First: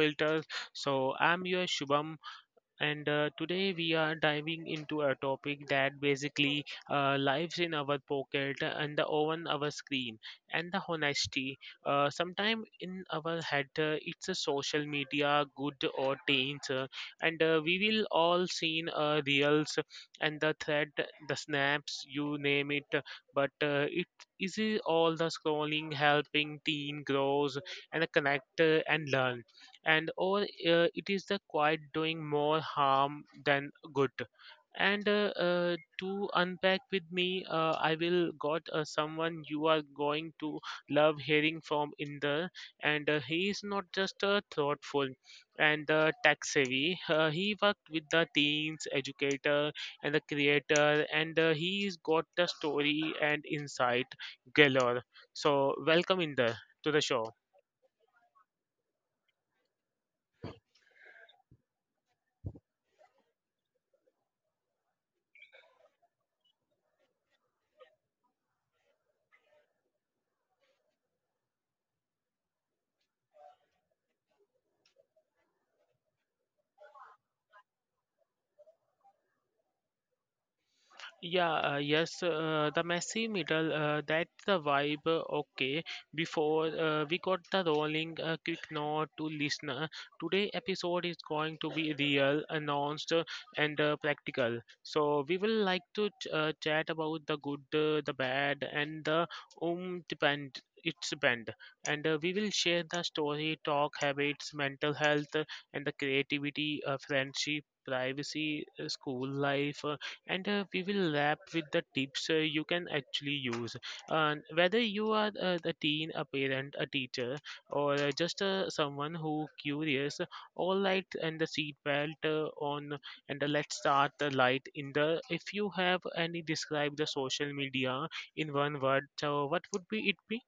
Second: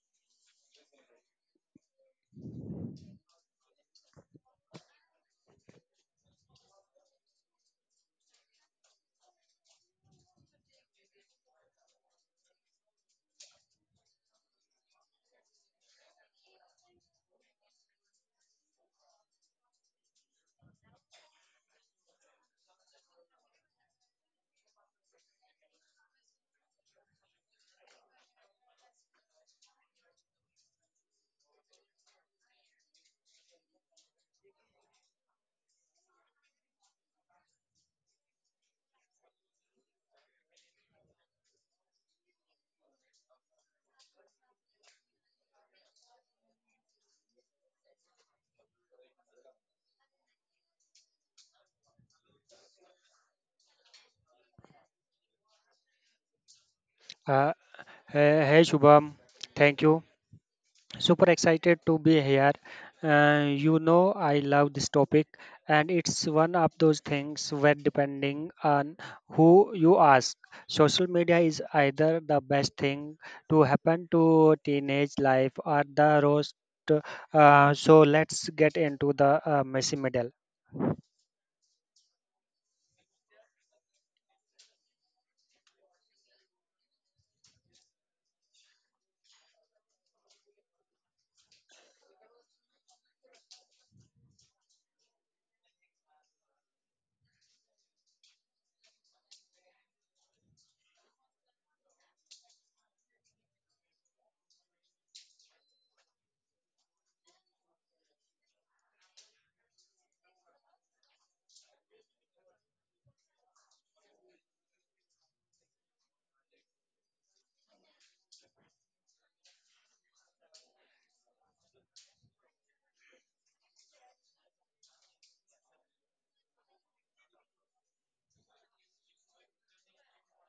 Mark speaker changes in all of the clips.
Speaker 1: filters. So I'm your Shubham, and today we are diving into a topic that basically lives in our pocket and the on our screen and the honesty. Sometime in our head, it's a social media, good or taints, and we will all seen reels and the thread, the snaps, you name it. But it is all the scrolling helping teen grows and connect, and learn, and or it is the quiet doing more harm than good. And to unpack with me, I will got someone you are going to love hearing from in the. And he is not just thoughtful and tech savvy. He worked with the teens educator and the creator, and he's got the story and insight galore. So welcome in the to the show.
Speaker 2: Uh, hey, Shubham, thank you. Super excited to be here. I love this topic, and it's one of those things where, depending on who you ask, social media is either the best thing to happen to teenage life or the roast. So let's get into the messy middle.
Speaker 1: Yeah, yes, the messy middle, that's the vibe. Okay, before we got the rolling, quick note to listener. Today episode is going to be real, announced, and practical. So we will like to chat about the good, the bad, and the depend. It's bend, and we will share the story, talk habits, mental health, and the creativity, friendship, privacy, school life, and we will wrap with the tips you can actually use. Whether you are a teen, a parent, a teacher, or just someone who curious, all light and the seat belt on, and let's start the light in the. If you have any describe the social media in one word, so what would be it be?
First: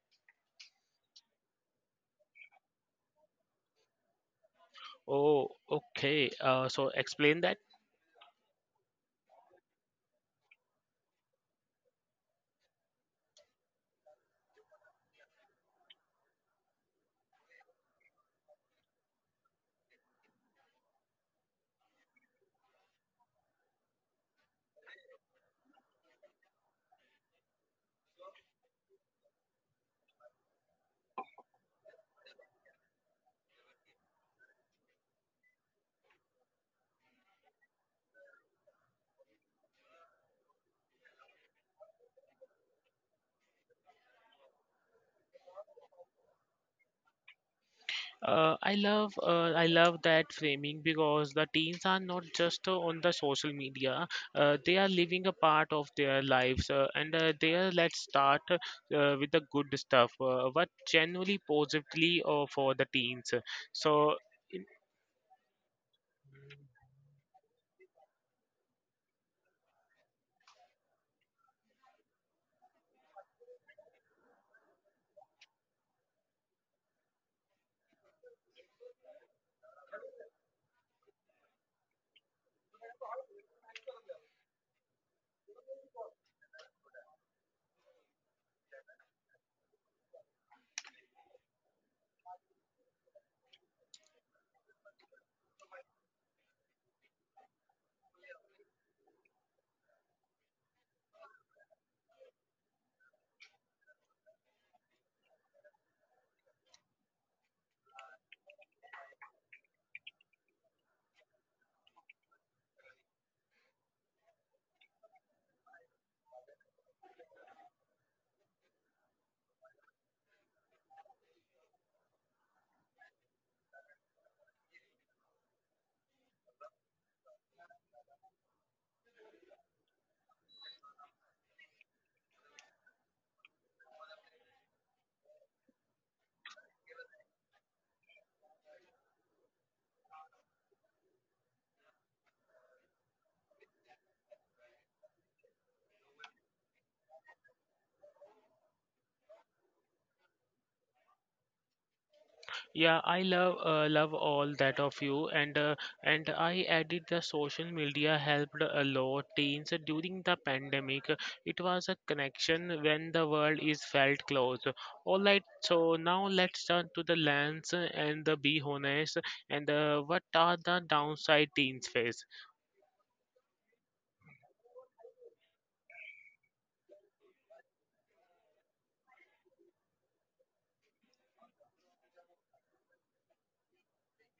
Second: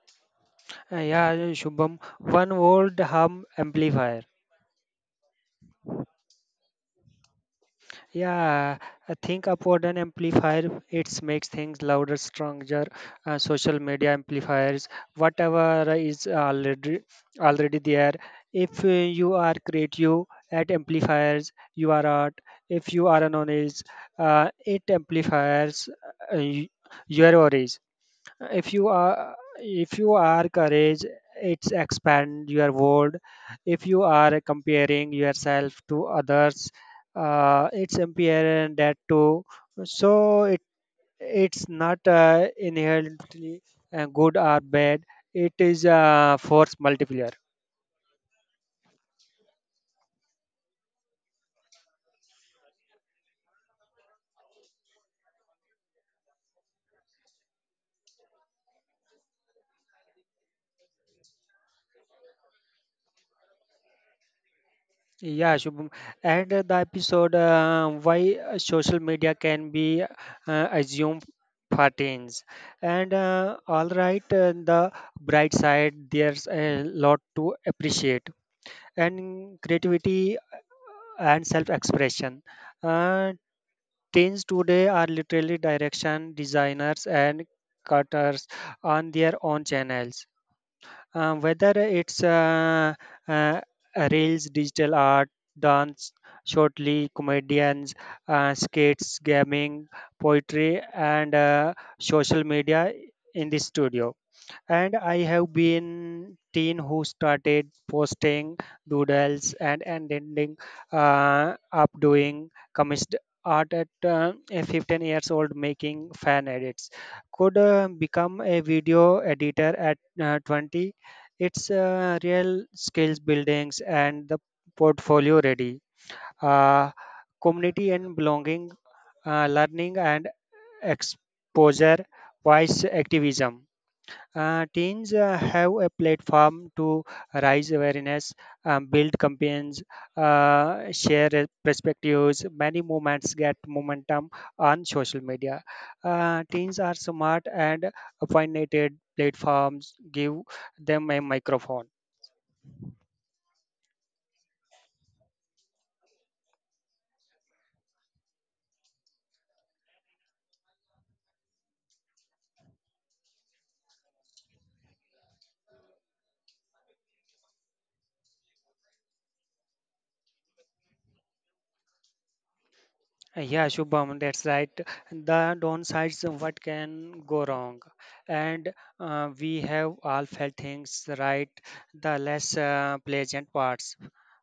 Speaker 2: Yeah, Shubham, one word hum amplifier.
Speaker 1: Oh, okay. So explain that.
Speaker 2: Yeah, I think upward an amplifier. It makes things louder, stronger. Social media amplifiers, whatever is already there. If you are creative at amplifiers, you are art. If you are an honest, it amplifiers uh, y- your origin, if you are courage, it's expand your world. If you are comparing yourself to others, it's impairing that too. So it's not inherently good or bad, it is a force multiplier.
Speaker 1: Uh, I love that framing because the teens are not just on the social media. They are living a part of their lives, and there let's start with the good stuff. What genuinely positively for the teens? So
Speaker 2: Yeah, Shubham. And the episode why social media can be assumed patterns. And all right, the bright side, there's a lot to appreciate. And creativity and self-expression. Uh, Teens today are literally direction designers and cutters on their own channels, whether it's uh, reels, digital art, dance, shortly comedians, skates, gaming, poetry, and social media in the studio. And I have been teen who started posting doodles and ending up doing commissioned art at a 15 years old making fan edits. Could become a video editor at 20. It's real skills buildings and the portfolio ready. Uh, Community and belonging, learning and exposure, voice activism. Teens have a platform to raise awareness, build campaigns, share perspectives. Many movements get momentum on social media. Teens are smart and opinionated platforms give them a microphone.
Speaker 1: yeah, I love all that of you, and I added the social media helped a lot teens during the pandemic. It was a connection when the world is felt close. All right, so now let's turn to the lens and the be honest, and what are the downside teens face?
Speaker 2: Yeah, Shubham, that's right. The downsides, of what can go wrong? And we have all felt things, right? The less pleasant parts,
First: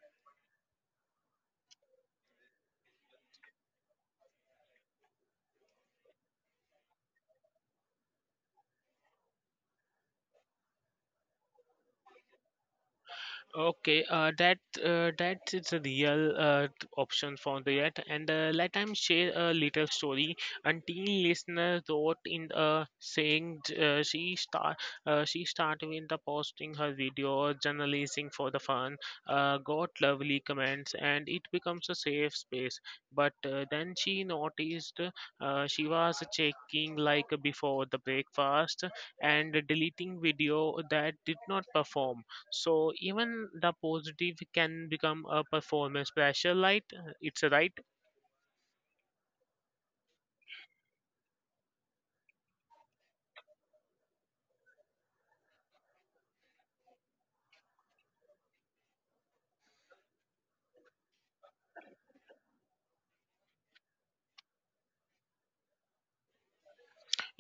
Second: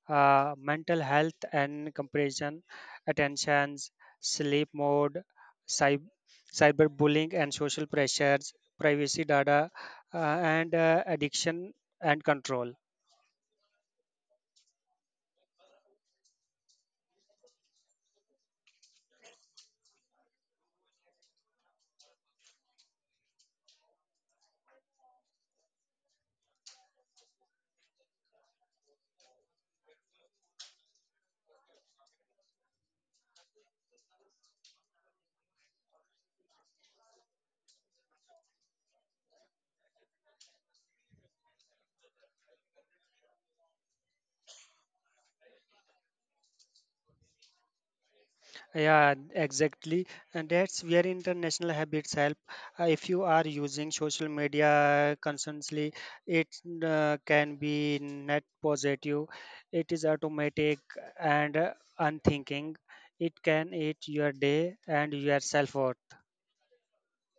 Speaker 2: mental health and comparison, attentions, sleep mode, cyber cyberbullying and social pressures, privacy data, and addiction and control.
Speaker 1: Okay, that is a real option for that. And let I share a little story. A teen listener wrote in, saying she started with the posting her video journalizing for the fun. Got lovely comments, and it becomes a safe space. But then she noticed she was checking like before the breakfast and deleting video that did not perform. So even the positive can become a performance pressure light. It's a right.
Speaker 2: Yeah, exactly. And that's where international habits help. If you are using social media constantly, it can be net positive. It is automatic and unthinking. It can eat your day and your self worth.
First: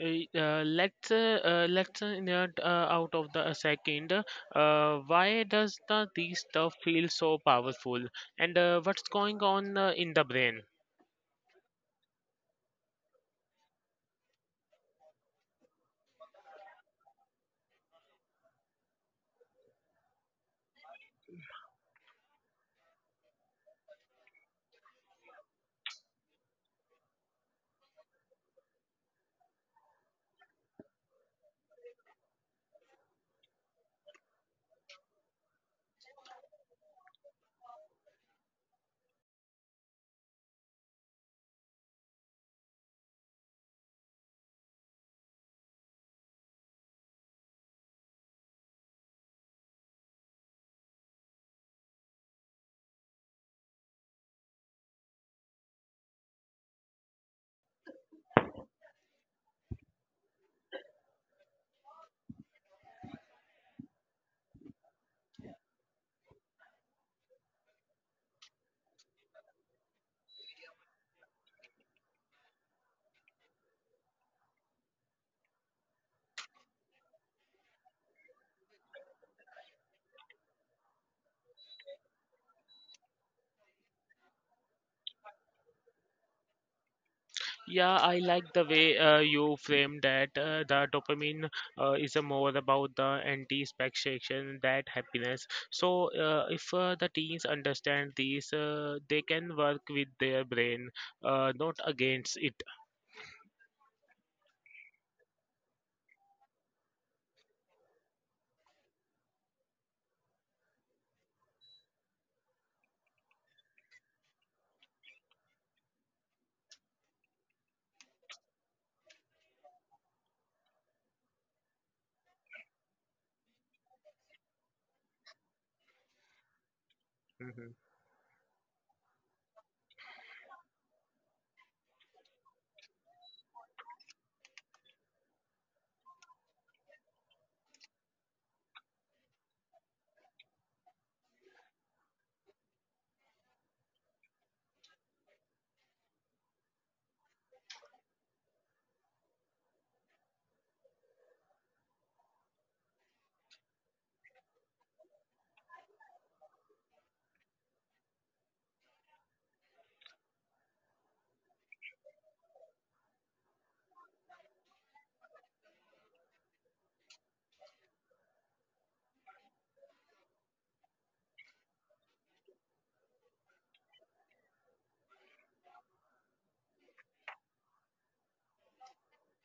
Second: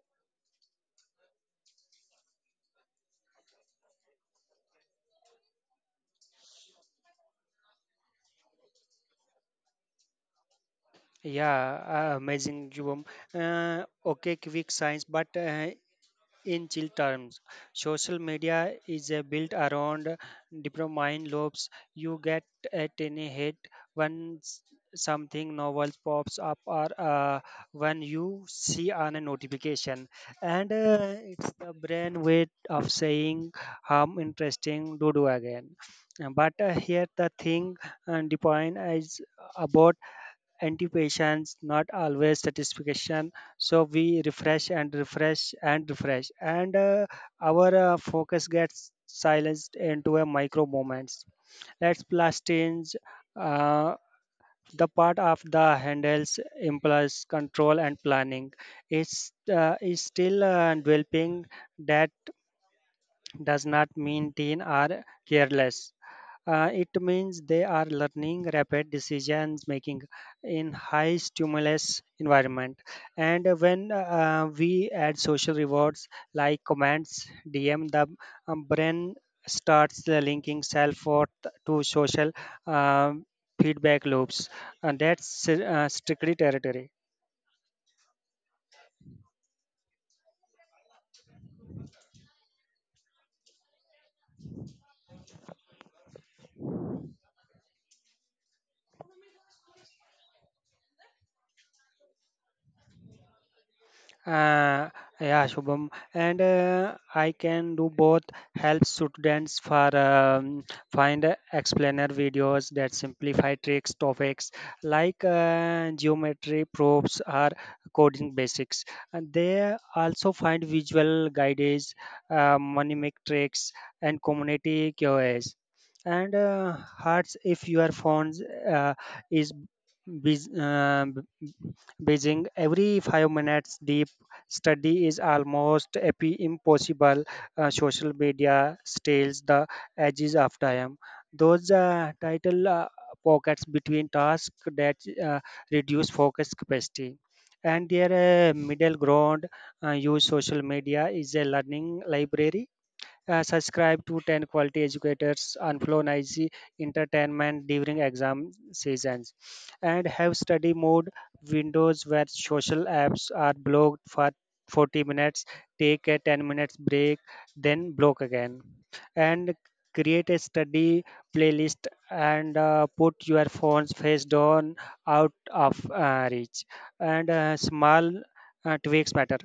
Speaker 1: Let's nerd, out of the a second. Why does the these stuff feel so powerful? And what's going on in the brain?
Speaker 2: Yeah, amazing, Jubam. Okay, quick science, but in chill terms, social media is built around dopamine loops. You get a tiny hit when something novel pops up or when you see on a notification, and it's the brain way of saying "Hum, interesting, do do again." But here the thing and the point is about anticipations, not always satisfaction. So we refresh and refresh and refresh, and our focus gets silenced into a micro moments. Let's plus change uh, the part of the handles impulse control and planning. It's is still developing. That does not mean teen are careless. It means they are learning rapid decisions making in high stimulus environment. And when we add social rewards like comments, DM, the brain starts linking self worth to social um feedback loops, and that's strictly territory.
Speaker 1: Yeah, I like the way you frame that. The dopamine is a more about the anti-expectation that happiness. So, if the teens understand these, they can work with their brain, not against it.
Speaker 2: Uh, yeah, Shubham, and I can do both. Help students for find explainer videos that simplify tricks topics like geometry proofs or coding basics. And they also find visual guides, mnemonic tricks, and community QoS and hearts if
Speaker 1: Mhm.
Speaker 2: your phone uh, is bus- uh, b- buzzing every 5 minutes, deep study is almost impossible. Social media steals the edges of time, those title pockets between tasks that uh, reduce focus capacity, and their middle ground. Use social media is a learning library, subscribe to 10 quality educators on flow noisy entertainment during exam seasons. And have study mode windows where social apps are blocked for 40 minutes. Take a 10 minutes break, then block again. And create a study playlist and put your phone's face down out of reach, and small tweaks matter.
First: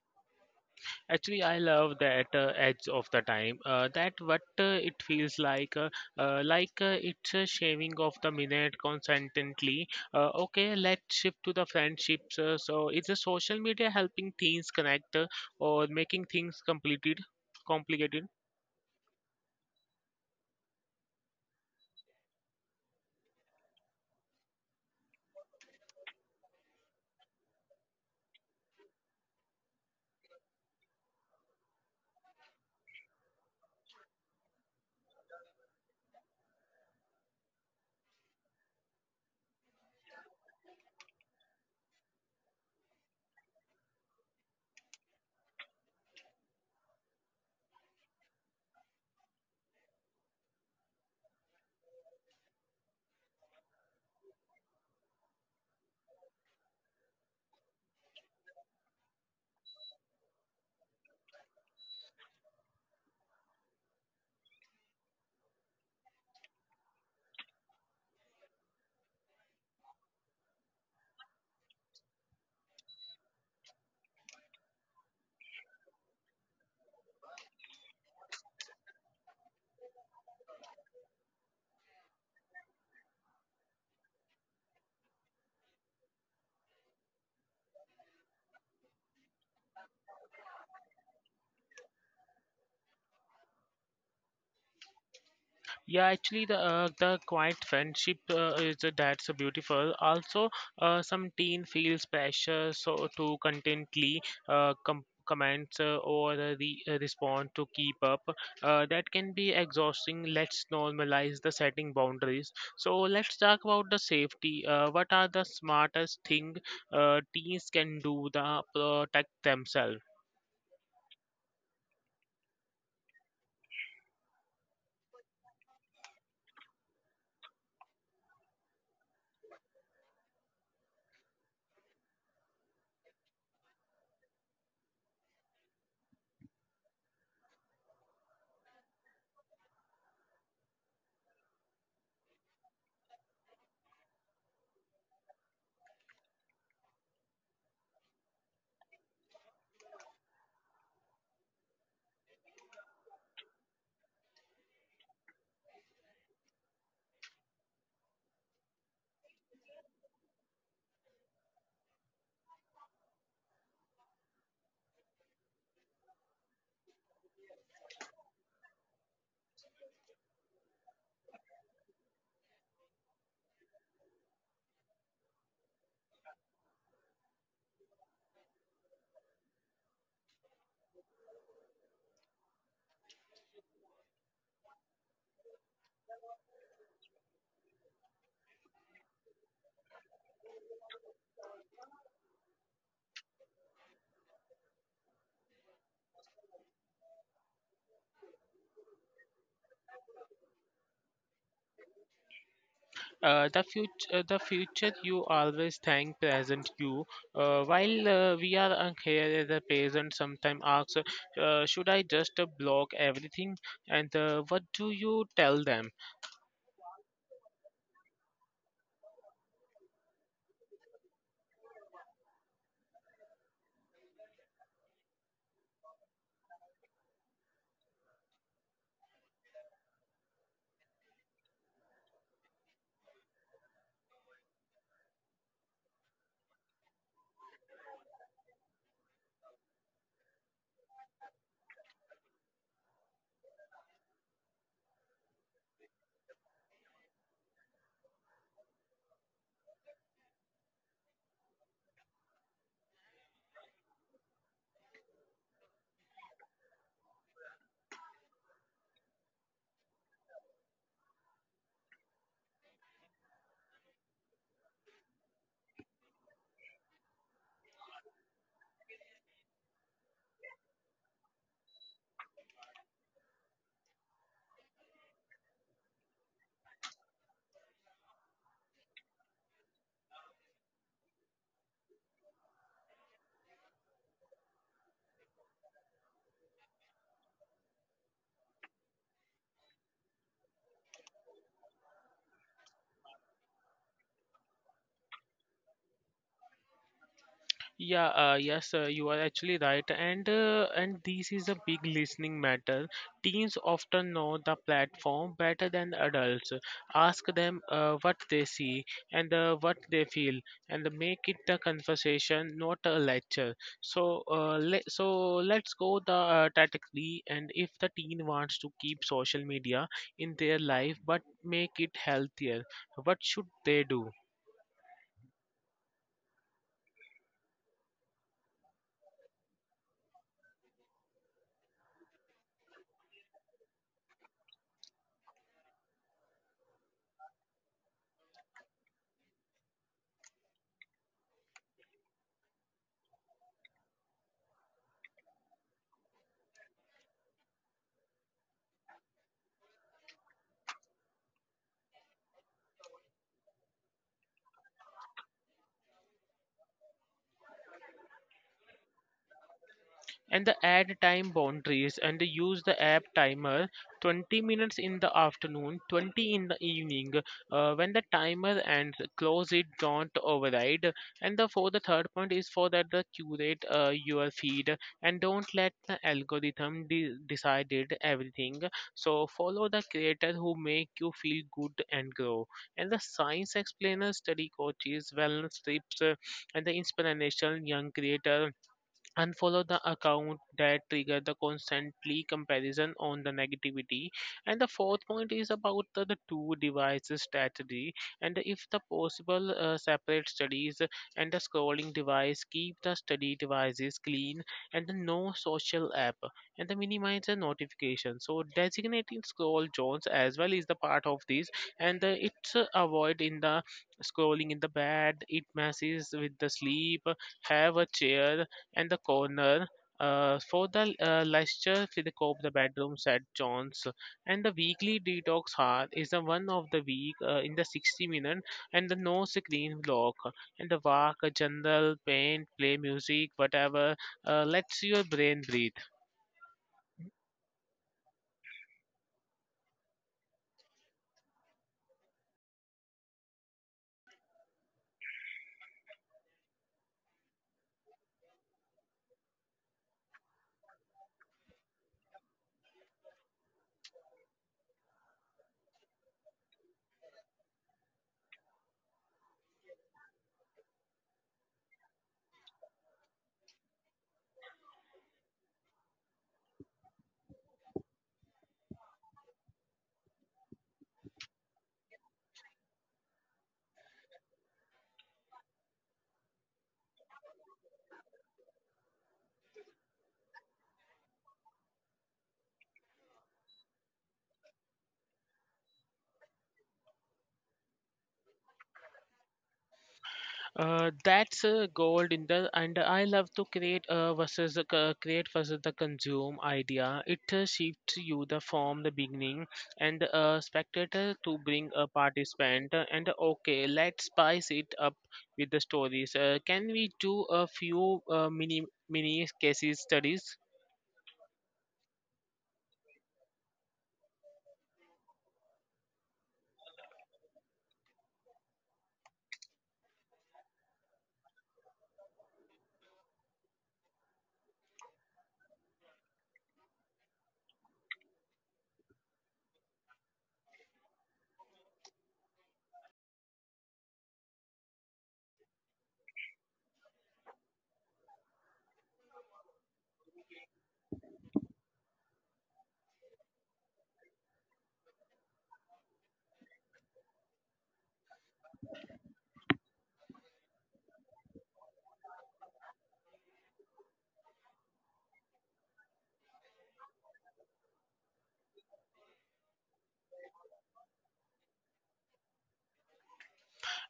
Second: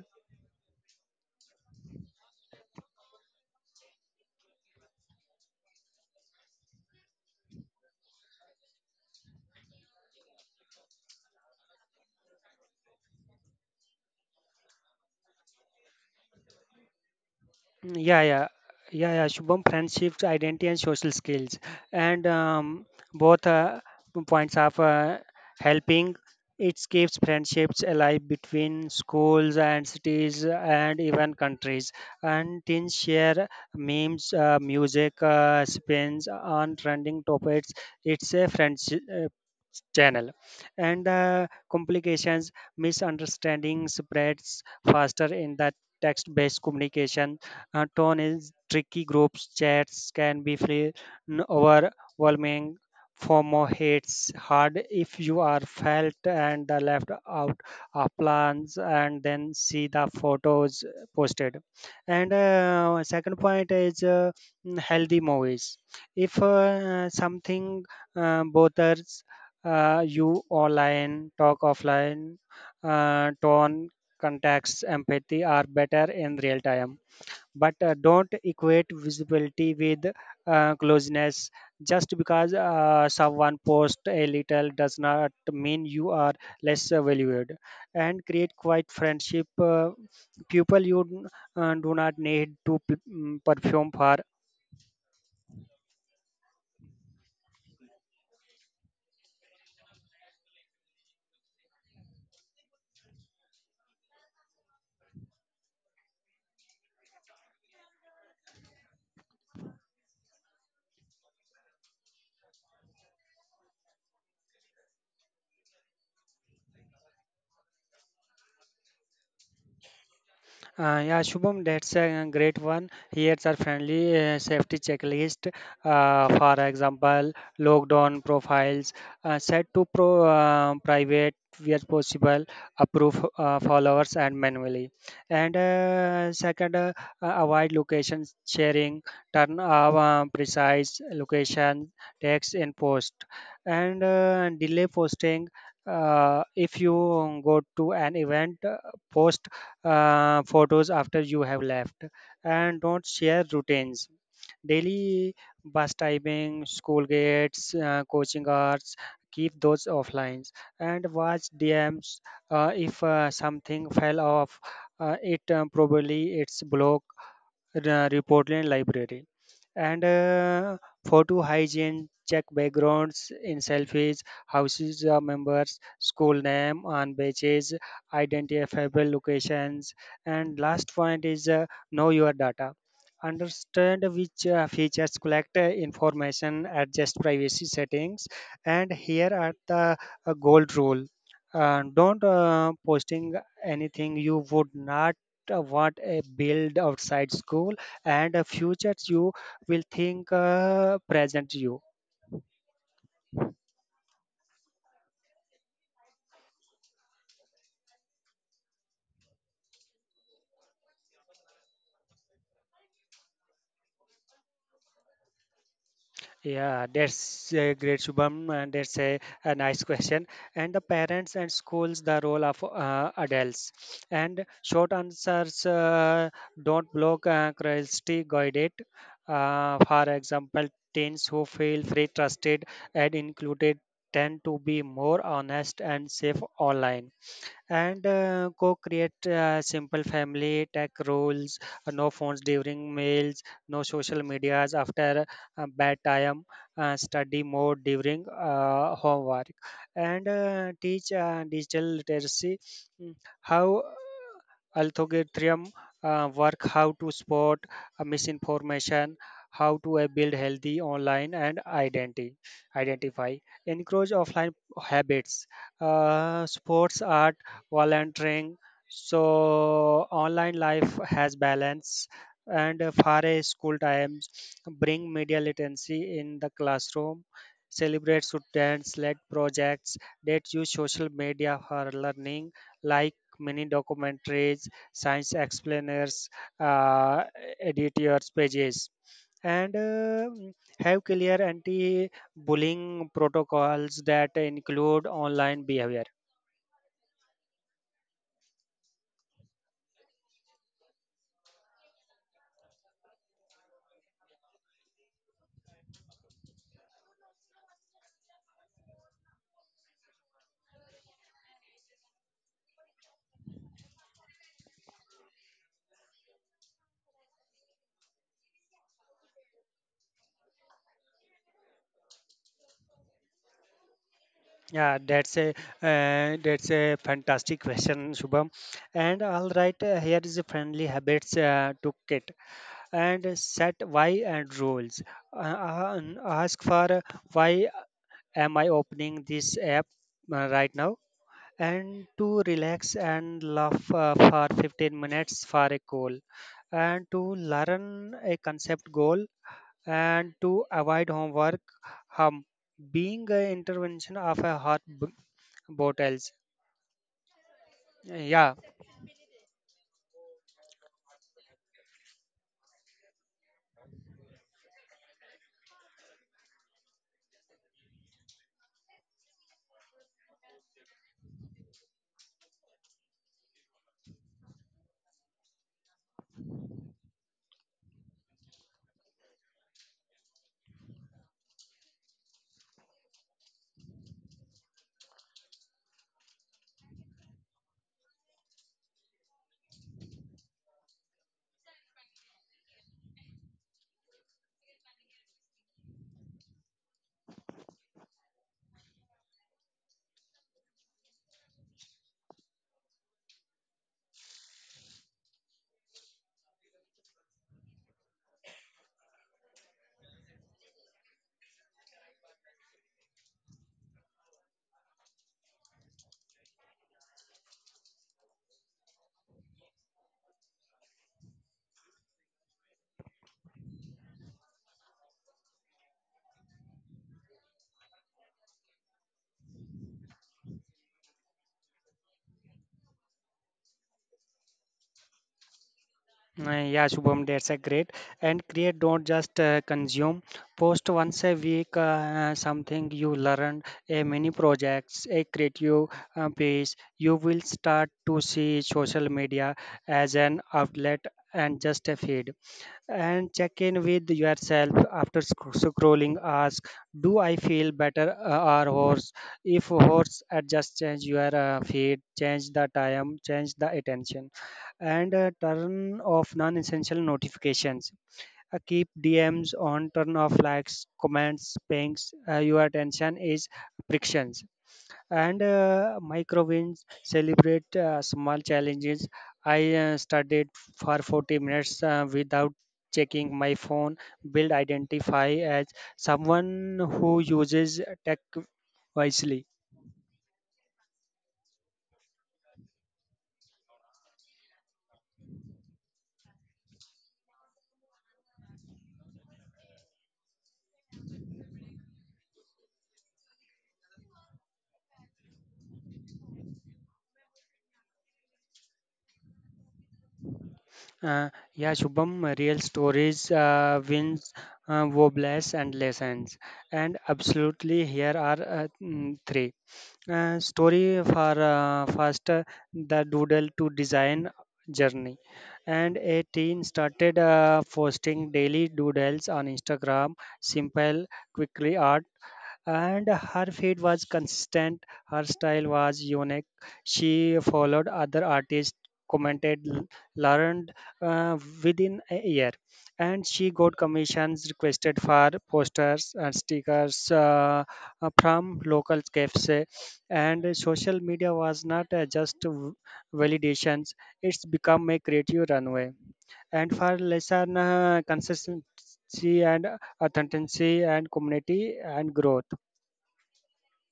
Speaker 1: Actually, I love that edge of the time. That what it feels like it's a shaving of the minute constantly. Okay, let's shift to the friendships. So, is the social media helping teens connect, or making things
Speaker 2: Mm, Yeah,
Speaker 1: complicated?
Speaker 2: yeah, yeah. Shubham, friendships, identity, and social skills, and both points of helping. It keeps friendships alive between schools and cities and even countries. And teens share memes, music, spins on trending topics. It's a friendship channel. And complications, misunderstanding spreads faster in the text-based communication, tone is tricky. Groups chats can be overwhelming. FOMO hits hard if you are felt and left out of plans and then see the photos posted. And second point is healthy movies. If something bothers you online, talk offline, tone, context, empathy are better in real time, but don't equate visibility with closeness. Just because someone posts a little does not mean you are less valued, and create quiet friendship, people you do not need to perfume for.
Speaker 1: Yeah, actually, the quiet friendship is that's beautiful. Also, some teen feels pressure so to contently respond to keep up. That can be exhausting. Let's normalize the setting boundaries. So let's talk about the safety. What are the smartest thing teens can do to protect themselves?
Speaker 2: Yeah, Shubham, that's a great one. Here's our friendly safety checklist. For example, lockdown profiles, set to pro private where possible, approve followers and manually. And second, avoid location sharing. Turn off precise location text in post. And delay posting. If you go to an event, post photos after you have left, and don't share routines daily, bus timing, school gates, coaching hours. Keep those offline and watch dms, if something fell off, it probably it's block, uh, Reportland Library. And photo hygiene, check backgrounds in selfies, houses of members, school name on badges, identifiable locations. And last point is know your data. Understand which features collect information, adjust privacy settings. And here are the gold rule. Don't posting anything you would not what a build outside school, and futures you will think present you.
Speaker 1: The future, the future you always thank present you. While we are here as a parent, sometimes asks, should I just block everything? And what do you tell them?
Speaker 2: Yeah, that's great, Shubham, and a nice question. And the parents and schools, the role of adults. And short answers, don't block curiosity, guide it. For example, teens who feel free, trusted, and included tend to be more honest and safe online, and co-create simple family tech rules, no phones during meals, no social medias after bedtime, study mode during homework, and teach digital literacy, mm, how algorithm work, how to spot misinformation, how to build healthy online and identity identify, encourage offline habits, sports are volunteering. So online life has balance, and far away school times bring media literacy in the classroom. Celebrate students led projects that use social media for learning, like mini documentaries, science explainers, uh, editors pages, and have clear anti bullying protocols that include online behavior.
Speaker 1: Yeah, yes, you are actually right, and this is a big listening matter. Teens often know the platform better than adults. Ask them what they see and what they feel, and make it the conversation, not a lecture. So, le so let's go the tactically, and if the teen wants to keep social media in their life but make it healthier, what should they do?
Speaker 2: Yeah, that's a fantastic question, Shubham. And all right, here is a friendly habits to kit and set why and rules. And ask for why am I opening this app right now? And to relax and laugh for 15 minutes for a goal. And to learn a concept goal and to avoid homework hum being an intervention of a hot bottle. Yeah,
Speaker 1: And the add time boundaries and use the app timer 20 minutes in the afternoon, 20 in the evening. When the timer ends close it, don't override. And the for the third point is for that the curate your feed, and don't let the algorithm decided everything. So follow the creator who make you feel good and grow, and the science explainers, study coaches, wellness tips, and the inspirational young creator. Unfollow the account that trigger the constantly comparison on the negativity. And the fourth point is about the two devices strategy, and if the possible separate studies, and the scrolling device, keep the study devices clean and the no social app and the minimize the notification. So designating scroll zones as well is the part of this. And it's avoid in the scrolling in the bed, it messes with the sleep. Have a chair and the corner for the Leicester Cove, the bedrooms at John's, and the weekly detox hour is the one of the week in the 60 minute, and the no screen block, and the walk, a journal, paint, play music, whatever lets your brain breathe.
Speaker 2: yeah, Shubham, that's a great. And create, don't just consume. Post once a week something you learn, a mini projects, a creative piece. You will start to see social media as an outlet and just a feed. And check in with yourself after scrolling. Ask, do I feel better or worse? If worse, adjust, change your feed, change the time, change the attention. And turn off non-essential notifications. Keep DMs on, turn off likes, comments, pings. Your attention is frictions. And micro wins, celebrate small challenges. I studied for 40 minutes without checking my phone. Build identify as someone who uses tech wisely.
Speaker 1: That's gold in the, and I love to create versus the consume idea. It shifts you the from the beginning and a spectator to bring a participant, and okay, let's spice it up with the stories. Can we do a few mini cases studies?
Speaker 2: Uh, yeah, Shubham, real stories, wins, wobles, and lessons. And absolutely, here are three. Story for first, the doodle to design journey. And a teen started posting daily doodles on Instagram, simple, quickly art, and her feed was consistent, her style was unique. She followed other artists, commented, learned, uh, within a year, and she got commissions requested for posters and stickers, from local cafes, and social media was not just validations, it's become a creative runway. And for lesson, consistency and authenticity and community and growth.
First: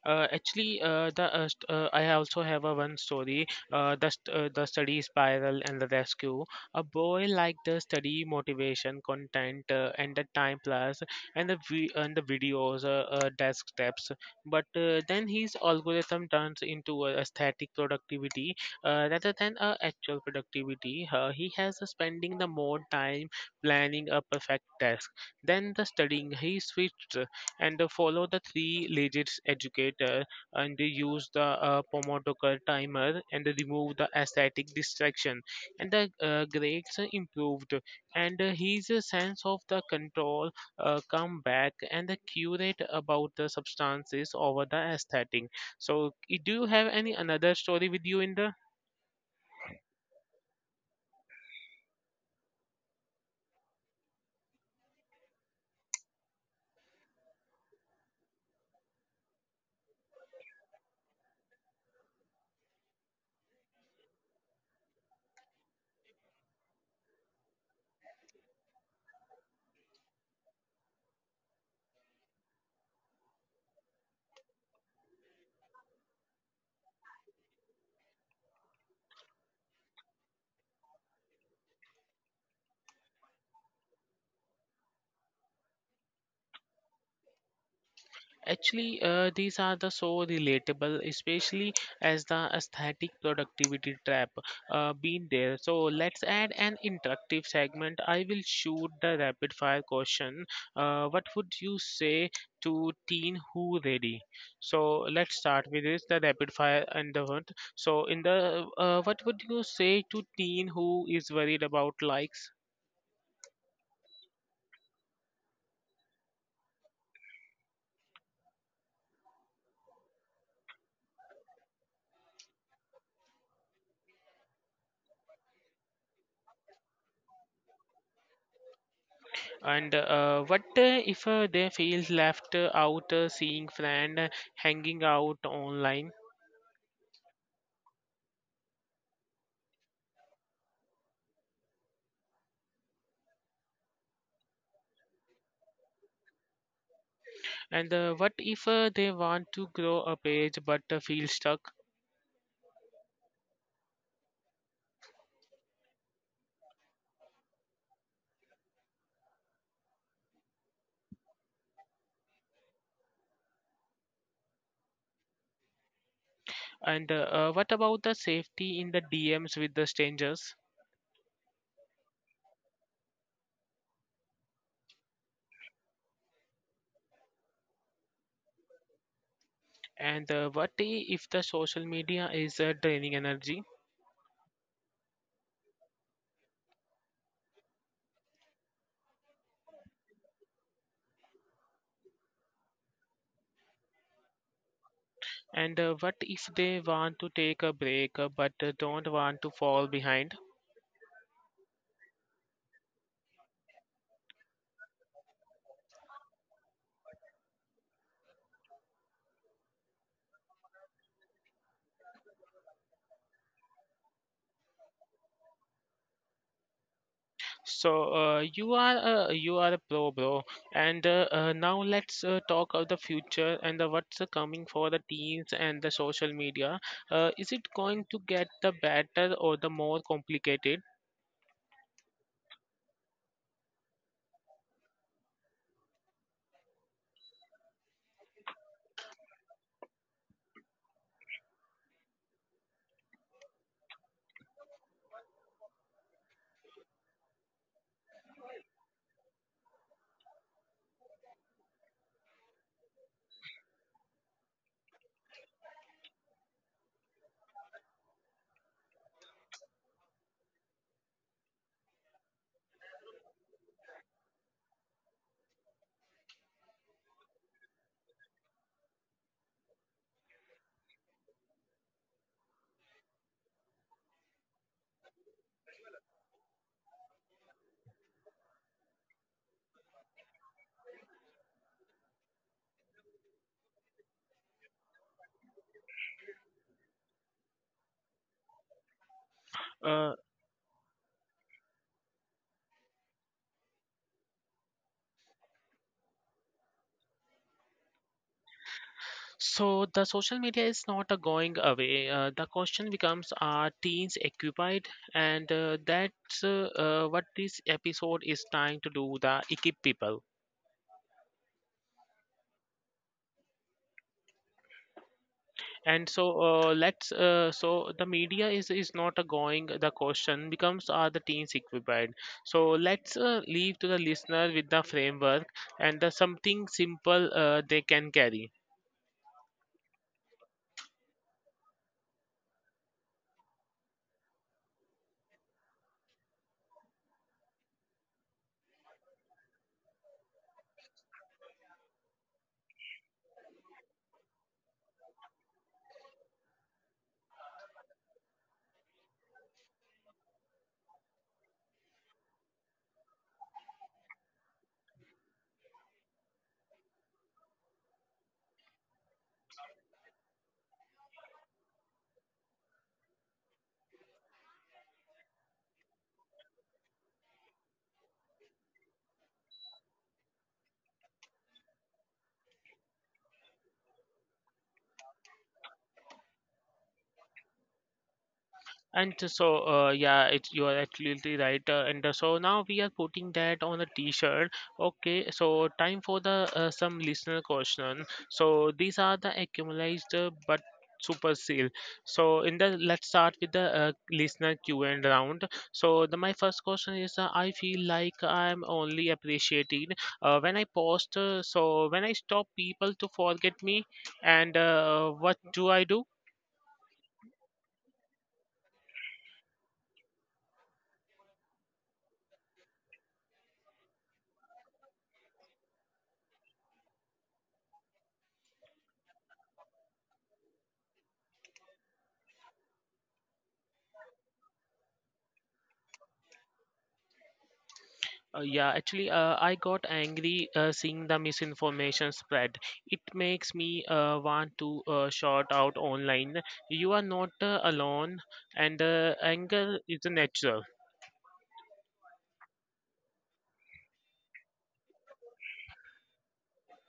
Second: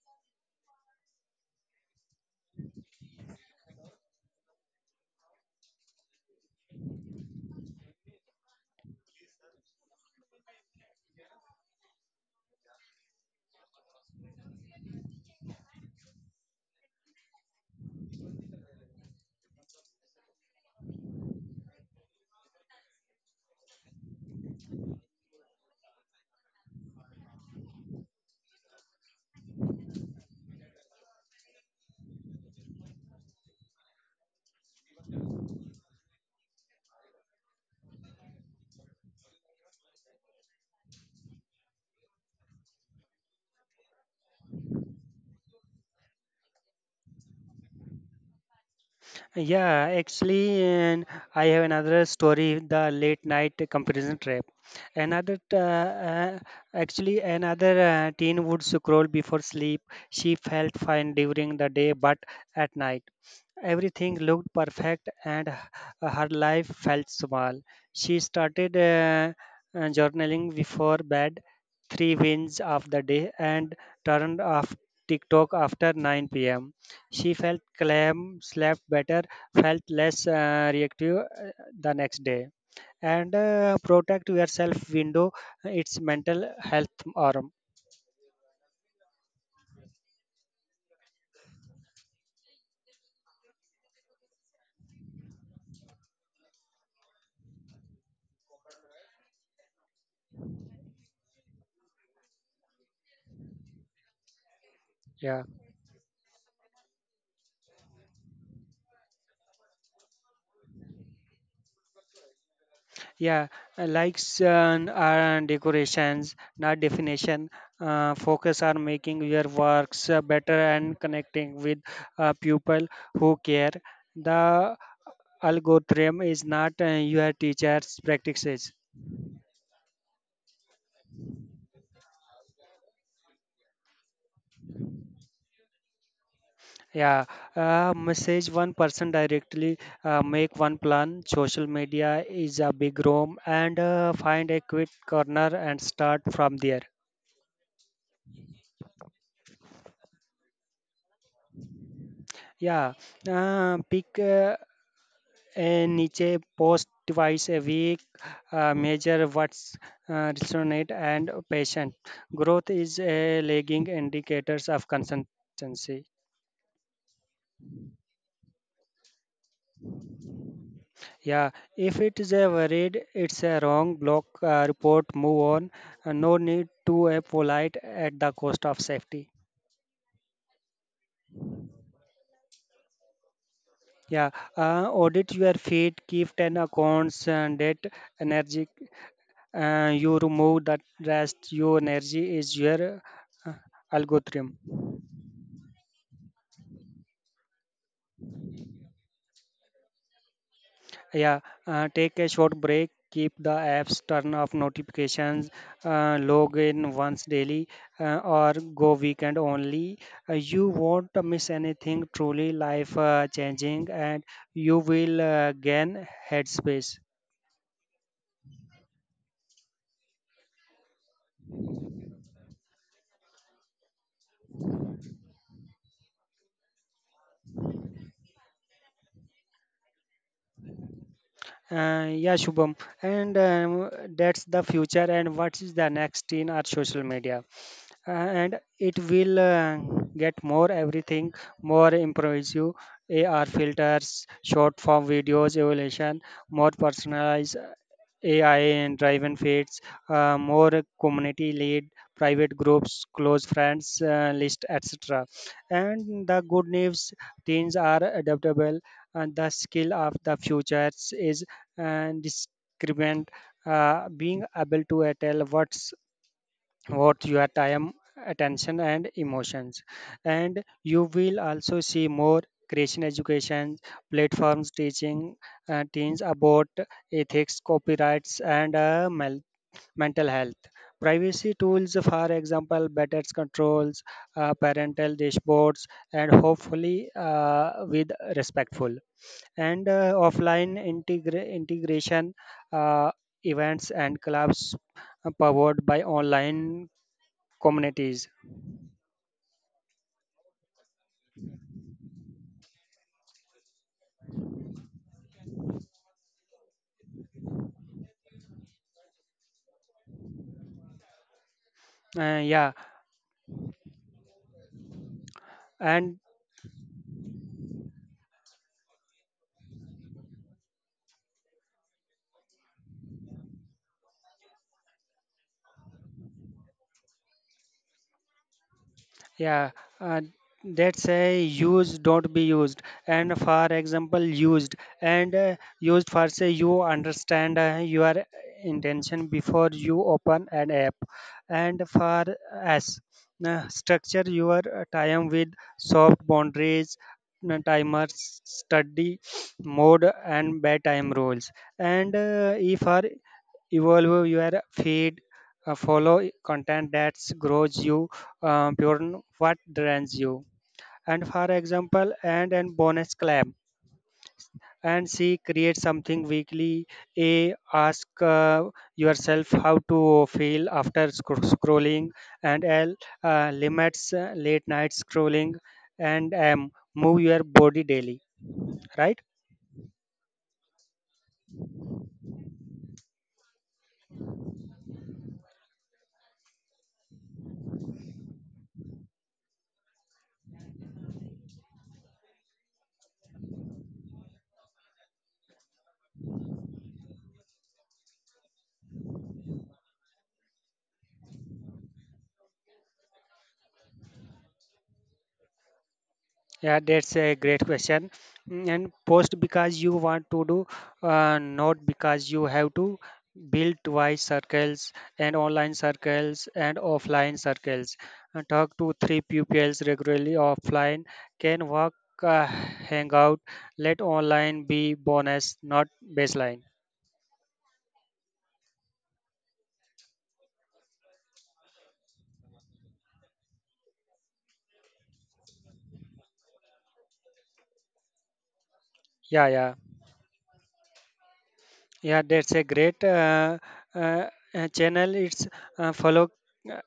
Speaker 1: Actually, I also have a one story. The study spiral and the rescue. A boy liked the study motivation content, and the time plus, and the and the videos, desk steps. But then his algorithm turns into a aesthetic productivity rather than a actual productivity. He has a spending the more time planning a perfect task than the studying. He switched and follow the three legits educator, and they use the Pomodoro timer, and they remove the aesthetic distraction, and the grades are improved, and his sense of the control come back, and the curate about the substances over the aesthetic. So I- do you have any another story with you in the.
Speaker 2: Yeah, actually, and I have another story, the late night comparison trap. Another, t- uh, uh, another teen would scroll before sleep. She felt fine during the day, but at night. Everything looked perfect and her life felt small. She started journaling before bed, three wins of the day, and turned off TikTok after 9 p.m. She felt calm, slept better, felt less reactive the next day. And protect yourself window, it's mental health arm.
Speaker 1: Actually, these are the so relatable, especially as the aesthetic productivity trap, been there. So let's add an interactive segment. I will shoot the rapid fire question. What would you say to teen who ready? So let's
Speaker 2: Yeah.
Speaker 1: start with this the rapid fire and the hunt. So in the, what would you say to teen who is worried about likes?
Speaker 2: Yeah, likes and decorations, not definition. Focus on making your works better and connecting with people who care. The algorithm is not your teacher's practices.
Speaker 1: And what if they feel left out seeing friend hanging out online?
Speaker 2: Yeah, message one person directly, make one plan. Social media is a big room, and find a quick corner and start from there.
Speaker 1: And what if they want to grow a page but feel stuck?
Speaker 2: Yeah, pick and Nietzsche posts twice a week, measure what's resonant and patient. Growth is a lagging indicators of consistency.
Speaker 1: And what about the safety in the DMs with the strangers?
Speaker 2: Yeah, if it is a worried, it's a wrong block report, move on. No need to a polite at the cost of safety.
Speaker 1: And if the social media is draining energy?
Speaker 2: Yeah, audit your feed, keep 10 accounts and that energy you remove that rest, your energy is your uh, algorithm.
Speaker 1: And what if they want to take a break but don't want to fall behind?
Speaker 2: Yeah, take a short break, keep the apps, turn off notifications, log in once daily, or go weekend only. You won't miss anything truly life changing, and you will gain headspace.
Speaker 1: So you are a you are a pro, bro. And now let's talk of the future and what's coming for the teens and the social media. Is it going to get the better or the more complicated?
Speaker 2: Yeah, Shubham, and that's the future. And what is the next in our social media? And it will get more everything, more improves you, ar filters, short form videos evaluation, more personalized ai and driven feeds, more community lead, private groups, close friends, list etc, and the good news, teens are adaptable, and the skill of the futures is discriminant, being able to tell what your time, attention and emotions, and you will also see more creation education platforms teaching teens about ethics, copyrights and mental health, privacy tools, for example better controls, parental dashboards, and hopefully with respectful and
Speaker 1: Uh,
Speaker 2: integration, uh, events and clubs powered by online communities.
Speaker 1: so the social media is not going away. The question becomes: are teens occupied? And that's what this episode is trying to do: the equip people.
Speaker 2: Uh, yeah,
Speaker 1: And
Speaker 2: and
Speaker 1: so let's so the media is not a going, the question becomes are the teens equipped. So let's leave to the listener with the framework and the something simple they can carry.
Speaker 2: yeah, uh, that's a used, don't be used, and for example, used and used for say you understand your intention before you open an app, and for s structure your time with soft boundaries. Timers, study mode and bedtime rules, and e for evolve your feed, follow content that grows you, pure what drains you, and for example, and bonus claim, and see create something weekly, a, ask yourself how to feel after scrolling, and l, limits late night scrolling, and m, move your body daily.
Speaker 1: And
Speaker 2: Right.
Speaker 1: yeah, it's you are absolutely right. And so now we are putting that on a T-shirt. Okay, so time for the some listener question. So these are the accumulated, but super seal. So in the, let's start with the listener Q and round. So the my first question is, I feel like I'm only appreciated when I post. So when I stop people to forget me, and what do I do?
Speaker 2: Yeah, that's a great question. Mm. And post because you want to do, not because you have to build twice circles and online circles and offline circles. Talk to three pupils regularly offline, can work, hang out, let online be bonus, not baseline.
Speaker 1: Yeah, actually, I got angry seeing the misinformation spread. It makes me want to shout out online. You are not alone, and
Speaker 2: Yeah, yeah.
Speaker 1: anger is natural.
Speaker 2: Yeah, that's a great uh, channel. It's follow. uh,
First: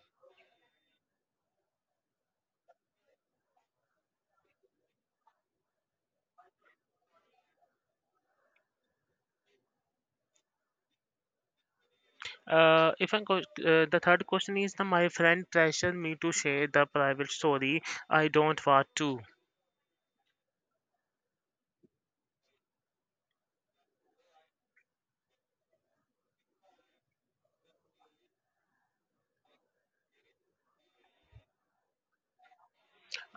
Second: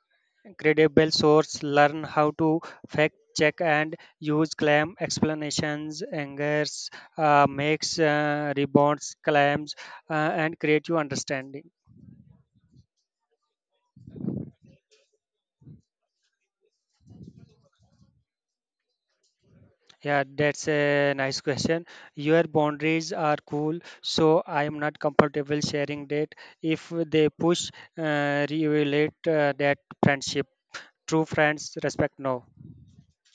Speaker 2: Credible source, learn how to fact check and use claim explanations, angers, makes rebounds, claims, uh, and create your understanding.
Speaker 1: If I go, the third question is that my friend pressured me to share the private story. I don't want to.
Speaker 2: Yeah, that's a nice question. Your boundaries are cool, so I am not comfortable sharing that. If they push, reevaluate that friendship. True friends respect no.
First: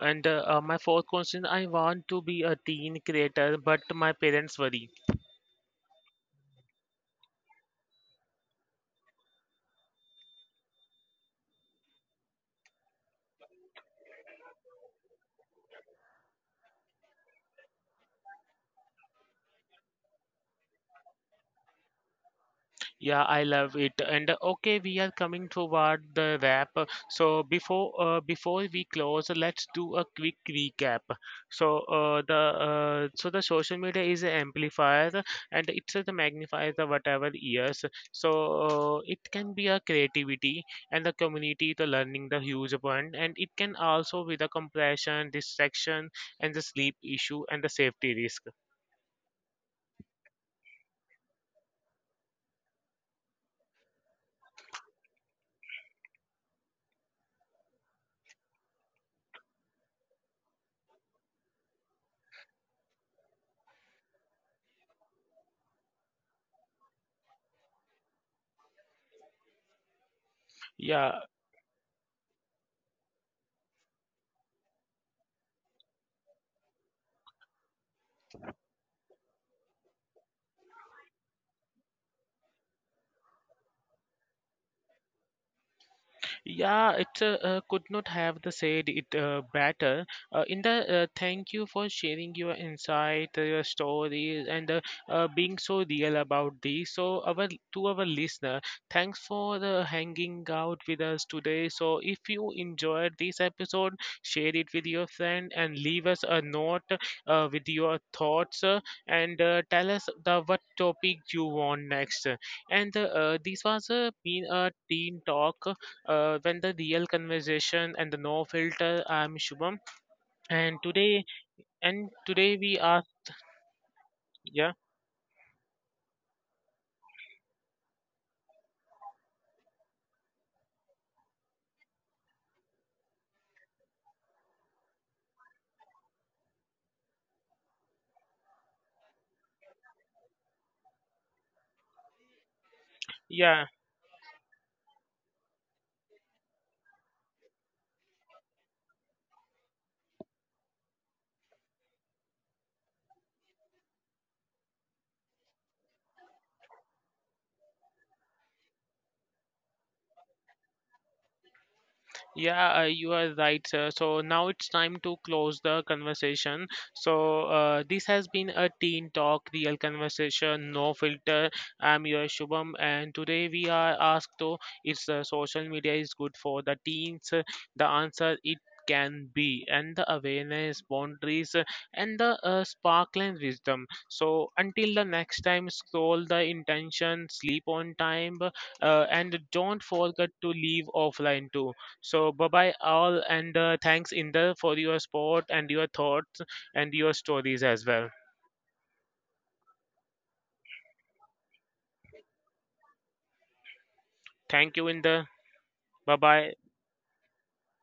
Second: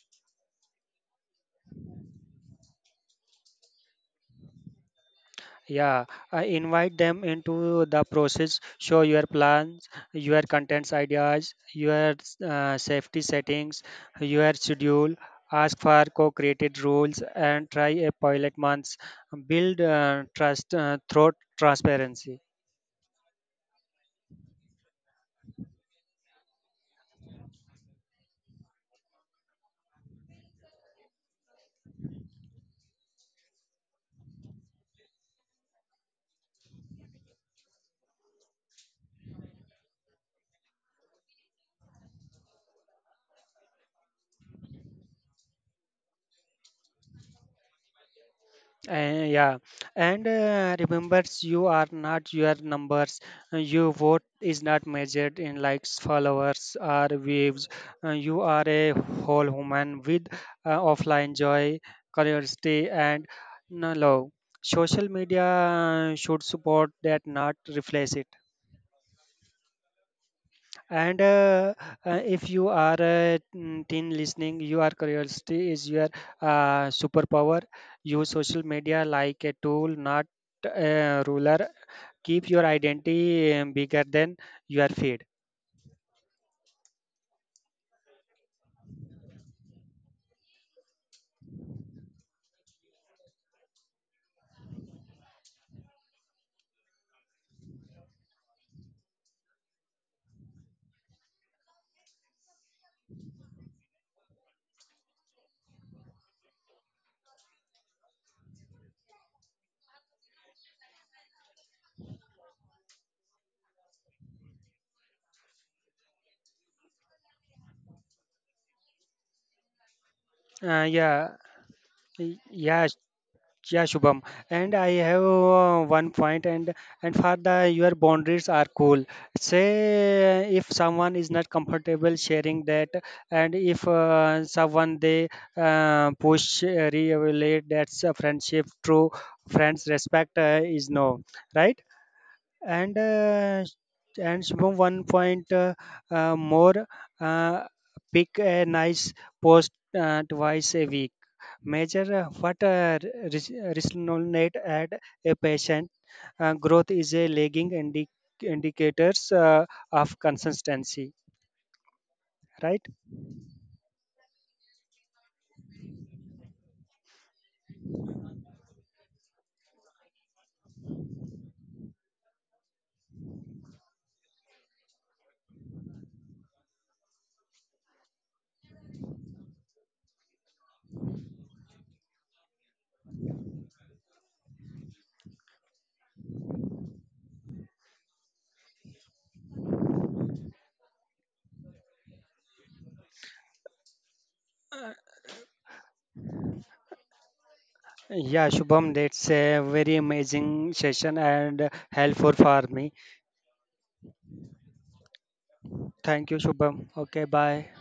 Speaker 1: And my fourth question, I want to be a teen creator, but my parents worry.
Speaker 2: Yeah, I invite them into the process. Show your plans, your contents ideas, your safety settings, your schedule. Ask for co-created rules and try a pilot months. Build trust through transparency.
Speaker 1: Yeah, I love it. And okay, we are coming toward the wrap. So before we close, let's do a quick recap. So the so the social media is an amplifier, and it's the magnifier the whatever years. So it can be a creativity and the community, the learning, the huge one, and it can also be the compression, distraction, and the sleep issue and the safety risk.
Speaker 2: Yeah, and remembers you are not your numbers. Your vote is not measured in likes, followers, or views. You are a whole human with offline joy, curiosity, and no love. Social media should support that, not replace it.
Speaker 1: Yeah.
Speaker 2: And if you are a teen listening, your curiosity is your superpower. Use social media like a tool, not a ruler. Keep your identity bigger than your feed.
Speaker 1: Yeah, it could not have the said it better. In the Thank you for sharing your insight, your stories, and being so real about this. So our to our listener, thanks for the hanging out with us today. So if you enjoyed this episode, share it with your friend and leave us a note with your thoughts, and tell us the what topic you want next. And this was been a team talk when the real conversation and the no filter. I'm Shubham, and
Speaker 2: uh, yeah
Speaker 1: today, and
Speaker 2: y-
Speaker 1: today we
Speaker 2: yeah
Speaker 1: are,
Speaker 2: Yeah, Shubham,
Speaker 1: yeah,
Speaker 2: and I have one point, and for the your boundaries are cool. Say if someone is not comfortable sharing that, and if someone they push relate that's a friendship. True friends respect is no, right, and
Speaker 1: yeah.
Speaker 2: and Shubham one point more. Uh, Pick a nice post twice a week, measure what res- resonate at a patient, growth is a lagging indicators of consistency.
Speaker 1: Yeah,
Speaker 2: Right.
Speaker 1: you are right, sir. So now it's time to close the conversation. So this has been a teen talk, real conversation, no filter. I'm your Shubham, and today we are asked to is social media is good for the teens? The answer it can be, and the awareness, boundaries, and the sparkling wisdom. So until the next time, scroll the intention, sleep on time, and don't forget to leave offline too. So bye bye all, and thanks Inder for your support and your thoughts and your stories as well.
Speaker 2: Yeah, Shubham, that's a very amazing session and helpful for me.
Speaker 1: Thank you Inder. Bye
Speaker 2: Thank you,
Speaker 1: bye.
Speaker 2: Shubham. Okay, bye.